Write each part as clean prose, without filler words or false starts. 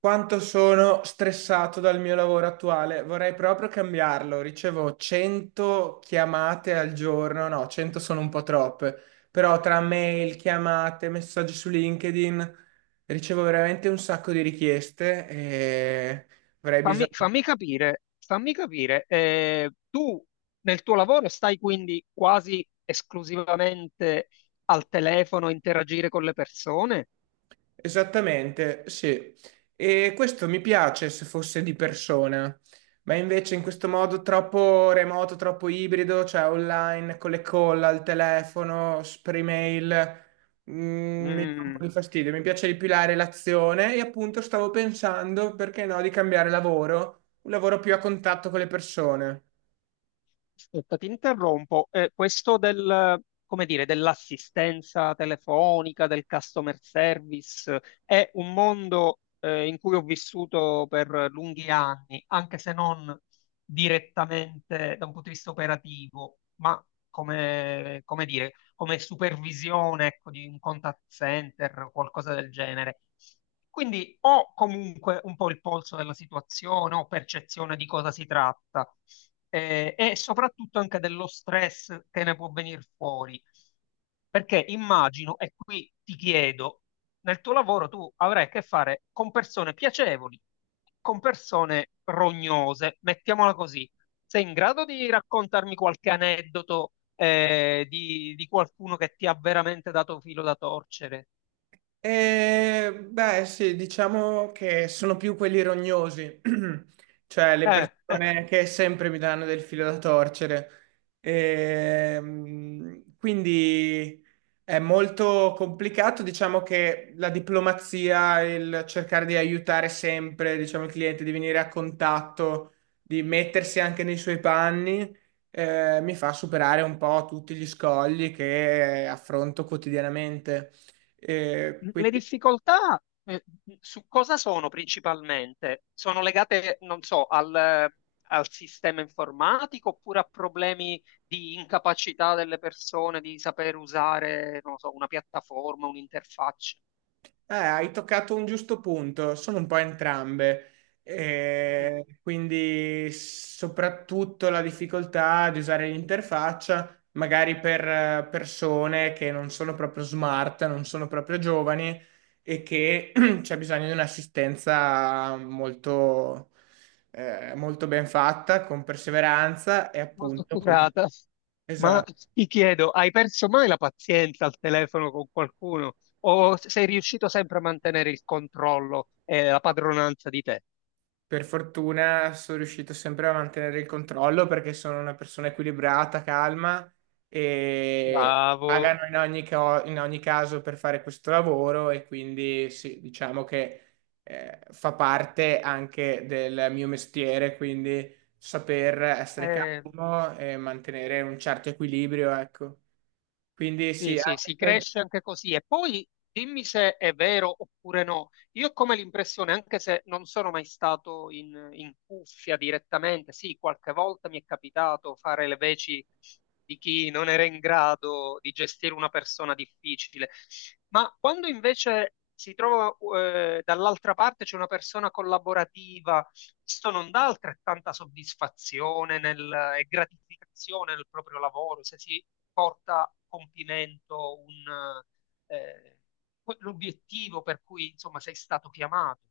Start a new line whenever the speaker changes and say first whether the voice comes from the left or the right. right: Quanto sono stressato dal mio lavoro attuale, vorrei proprio cambiarlo. Ricevo 100 chiamate al giorno, no, 100 sono un po' troppe, però tra mail, chiamate, messaggi su LinkedIn ricevo veramente un sacco di richieste e avrei bisogno.
left: Fammi capire, tu nel tuo lavoro stai quindi quasi esclusivamente al telefono a interagire con le persone?
right: Esattamente, sì. E questo mi piace se fosse di persona, ma invece in questo modo troppo remoto, troppo ibrido, cioè online, con le call al telefono, per email, mi dà un po'
left: Mm,
right: di fastidio. Mi piace di più la relazione e appunto stavo pensando, perché no, di cambiare lavoro, un lavoro più a contatto con le persone.
left: Aspetta, ti interrompo. Questo del, come dire, dell'assistenza telefonica, del customer service, è un mondo, in cui ho vissuto per lunghi anni, anche se non direttamente da un punto di vista operativo. Ma come dire, come supervisione, ecco, di un contact center o qualcosa del genere. Quindi ho comunque un po' il polso della situazione, ho percezione di cosa si tratta e soprattutto anche dello stress che ne può venire fuori. Perché immagino, e qui ti chiedo, nel tuo lavoro tu avrai a che fare con persone piacevoli, con persone rognose, mettiamola così. Sei in grado di raccontarmi qualche aneddoto di qualcuno che ti ha veramente dato filo da torcere?
right: Beh, sì, diciamo che sono più quelli rognosi, cioè le
left: Eh.
right: persone che sempre mi danno del filo da torcere. Quindi è molto complicato, diciamo che la diplomazia, il cercare di aiutare sempre, diciamo, il cliente, di venire a contatto, di mettersi anche nei suoi panni, mi fa superare un po' tutti gli scogli che affronto quotidianamente.
left: Le
right: Quindi,
left: difficoltà eh, su cosa sono principalmente? Sono legate, non so, al sistema informatico oppure a problemi di incapacità delle persone di saper usare, non so, una piattaforma, un'interfaccia?
right: hai toccato un giusto punto, sono un po' entrambe.
left: Mm,
right: Quindi soprattutto la difficoltà di usare l'interfaccia, magari per persone che non sono proprio smart, non sono proprio giovani e che c'è bisogno di un'assistenza molto, molto ben fatta, con perseveranza e
left: Molto
right: appunto come...
left: accurata. Ma
right: Esatto.
left: ti chiedo, hai perso mai la pazienza al telefono con qualcuno o sei riuscito sempre a mantenere il controllo e la padronanza di te?
right: Per fortuna sono riuscito sempre a mantenere il controllo perché sono una persona equilibrata, calma e
left: Bravo.
right: pagano in ogni, in ogni caso per fare questo lavoro e quindi sì, diciamo che fa parte anche del mio mestiere, quindi saper essere
left: Eh,
right: calmo e mantenere un certo equilibrio, ecco. Quindi
left: Sì,
right: sì,
left: sì,
right: anche
left: si
right: per-
left: cresce anche così. E poi dimmi se è vero oppure no. Io ho come l'impressione, anche se non sono mai stato in cuffia direttamente, sì, qualche volta mi è capitato fare le veci di chi non era in grado di gestire una persona difficile, ma quando invece si trova dall'altra parte c'è una persona collaborativa, questo non dà altrettanta soddisfazione e gratificazione nel proprio lavoro, se si porta a compimento eh, l'obiettivo per cui insomma sei stato chiamato.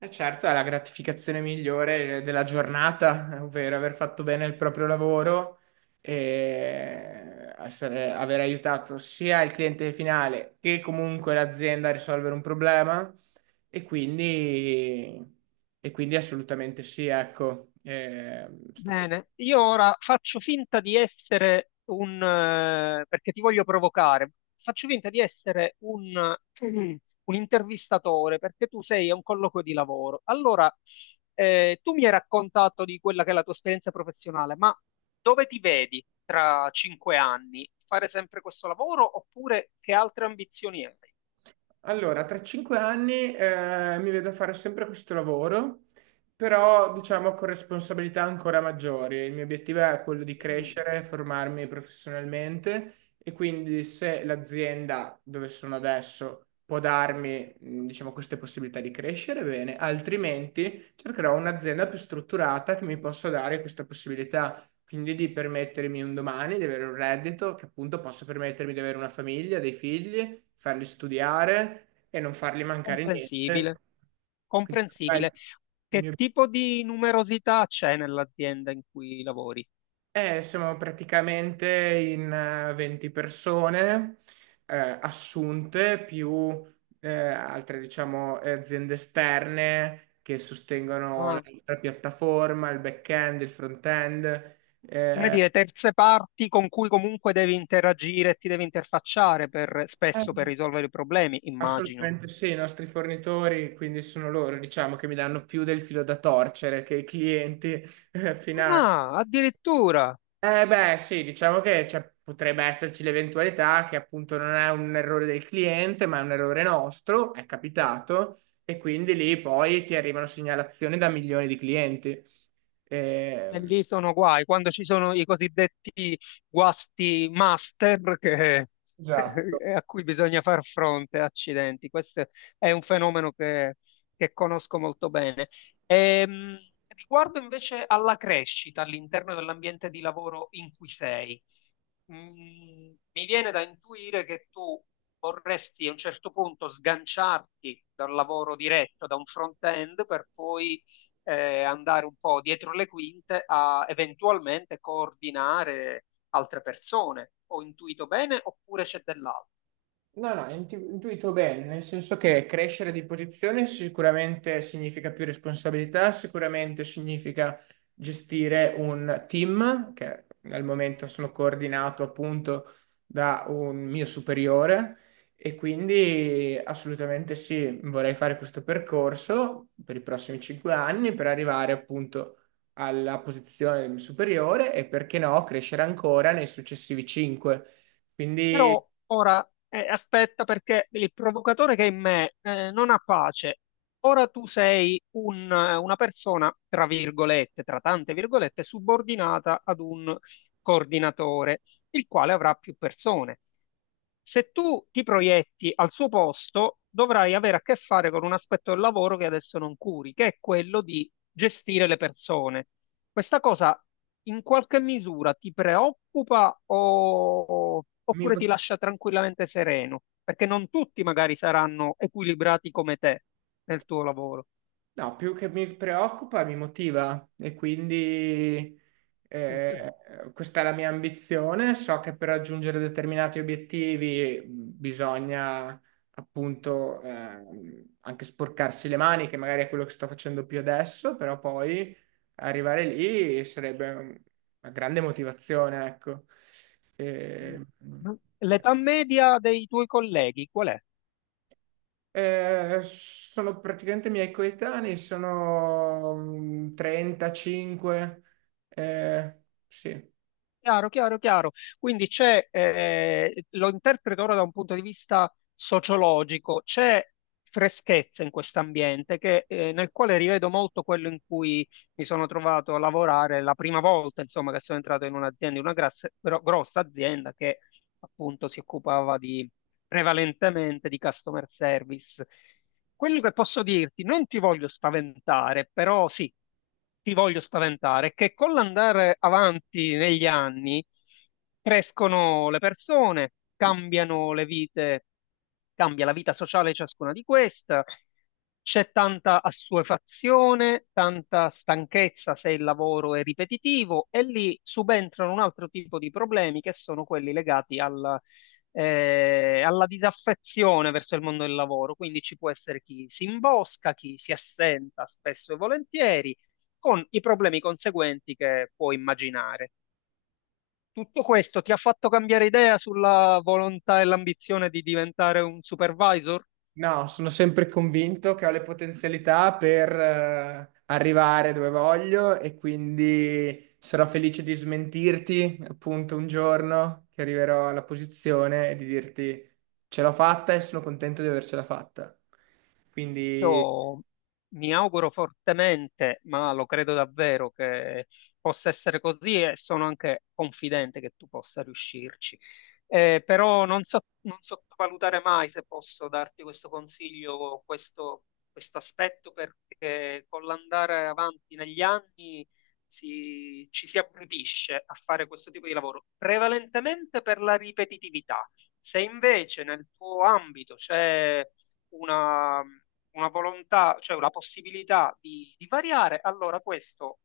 right: E certo, è la gratificazione migliore della giornata, ovvero aver fatto bene il proprio lavoro e aver aiutato sia il cliente finale che comunque l'azienda a risolvere un problema. E quindi, e quindi assolutamente sì, ecco, eh, è stato
left: Bene, io ora faccio finta di essere perché ti voglio provocare, faccio finta di essere un intervistatore perché tu sei a un colloquio di lavoro. Allora, tu mi hai raccontato di quella che è la tua esperienza professionale, ma dove ti vedi tra 5 anni? Fare sempre questo lavoro oppure che altre ambizioni hai?
right: Allora, tra 5 anni mi vedo fare sempre questo lavoro, però diciamo con responsabilità ancora maggiori. Il mio obiettivo è quello di
left: Mm,
right: crescere, formarmi professionalmente e quindi se l'azienda dove sono adesso può darmi, diciamo, queste possibilità di crescere, bene, altrimenti cercherò un'azienda più strutturata che mi possa dare questa possibilità quindi di permettermi un domani di avere un reddito che appunto possa permettermi di avere una famiglia, dei figli, farli studiare e non fargli mancare niente.
left: Comprensibile,
right: Quindi, quello
left: comprensibile.
right: è il
left: Che
right: mio-
left: tipo di numerosità c'è nell'azienda in cui lavori?
right: siamo praticamente in 20 persone eh, assunte più altre, diciamo, aziende esterne che sostengono la
left: Ah,
right: nostra piattaforma, il back-end, il front-end.
left: come
right: eh,
left: dire, terze parti con cui comunque devi interagire e ti devi interfacciare spesso per risolvere i problemi, immagino.
right: Assolutamente sì, i nostri fornitori, quindi sono loro, diciamo, che mi danno più del filo da torcere che i clienti finali.
left: Ah, addirittura.
right: Eh beh, sì, diciamo che cioè, potrebbe esserci l'eventualità che appunto non è un errore del cliente, ma è un errore nostro, è capitato, e quindi lì poi ti arrivano segnalazioni da milioni di clienti.
left: E
right: Ehm,
left: lì sono guai, quando ci sono i cosiddetti guasti master
right: Esatto.
left: a cui bisogna far fronte, accidenti. Questo è un fenomeno che conosco molto bene. Ehm, Riguardo invece alla crescita all'interno dell'ambiente di lavoro in cui sei, Mm, mi viene da intuire che tu vorresti a un certo punto sganciarti dal lavoro diretto, da un front-end, per poi andare un po' dietro le quinte a eventualmente coordinare altre persone. Ho intuito bene oppure c'è dell'altro?
right: No, no, intuito bene, nel senso che crescere di posizione sicuramente significa più responsabilità, sicuramente significa gestire un team, che al momento sono coordinato appunto da un mio superiore e quindi assolutamente sì, vorrei fare questo percorso per i prossimi 5 anni per arrivare appunto alla posizione superiore e perché no, crescere ancora nei successivi 5. Quindi
left: Però ora aspetta perché il provocatore che è in me non ha pace. Ora tu sei una persona, tra virgolette, tra tante virgolette, subordinata ad un coordinatore il quale avrà più persone. Se tu ti proietti al suo posto, dovrai avere a che fare con un aspetto del lavoro che adesso non curi, che è quello di gestire le persone. Questa cosa in qualche misura ti preoccupa
right: mi
left: oppure ti
right: motiva
left: lascia tranquillamente sereno? Perché non tutti magari saranno equilibrati come te nel tuo lavoro.
right: No, più che mi preoccupa, mi motiva e quindi eh, questa è la mia ambizione. So che per raggiungere determinati obiettivi bisogna appunto anche sporcarsi le mani, che magari è quello che sto facendo più adesso, però poi arrivare lì sarebbe un- una grande motivazione, ecco. E,
left: L'età media dei tuoi colleghi qual è?
right: eh, sono praticamente miei coetanei, sono 35. eh, sì.
left: Chiaro, chiaro, chiaro. Quindi c'è, lo interpreto ora da un punto di vista sociologico, c'è freschezza in questo ambiente nel quale rivedo molto quello in cui mi sono trovato a lavorare la prima volta, insomma, che sono entrato in un'azienda, in una grossa azienda che appunto si occupava prevalentemente di customer service. Quello che posso dirti, non ti voglio spaventare, però sì, ti voglio spaventare, è che con l'andare avanti negli anni crescono le persone, cambiano le vite, cambia la vita sociale di ciascuna di queste, c'è tanta assuefazione, tanta stanchezza se il lavoro è ripetitivo e lì subentrano un altro tipo di problemi che sono quelli legati al alla disaffezione verso il mondo del lavoro. Quindi ci può essere chi si imbosca, chi si assenta spesso e volentieri, con i problemi conseguenti che può immaginare. Tutto questo ti ha fatto cambiare idea sulla volontà e l'ambizione di diventare un supervisor?
right: No, sono sempre convinto che ho le potenzialità per arrivare dove voglio e quindi sarò felice di smentirti appunto un giorno che arriverò alla posizione e di dirti ce l'ho fatta e sono contento di avercela fatta. Quindi.
left: Io mi auguro fortemente, ma lo credo davvero che possa essere così e sono anche confidente che tu possa riuscirci. Però non sottovalutare mai, se posso darti questo consiglio, questo aspetto, perché con l'andare avanti negli anni ci si abbrutisce a fare questo tipo di lavoro, prevalentemente per la ripetitività. Se invece nel tuo ambito c'è una volontà, cioè una possibilità di variare, allora questo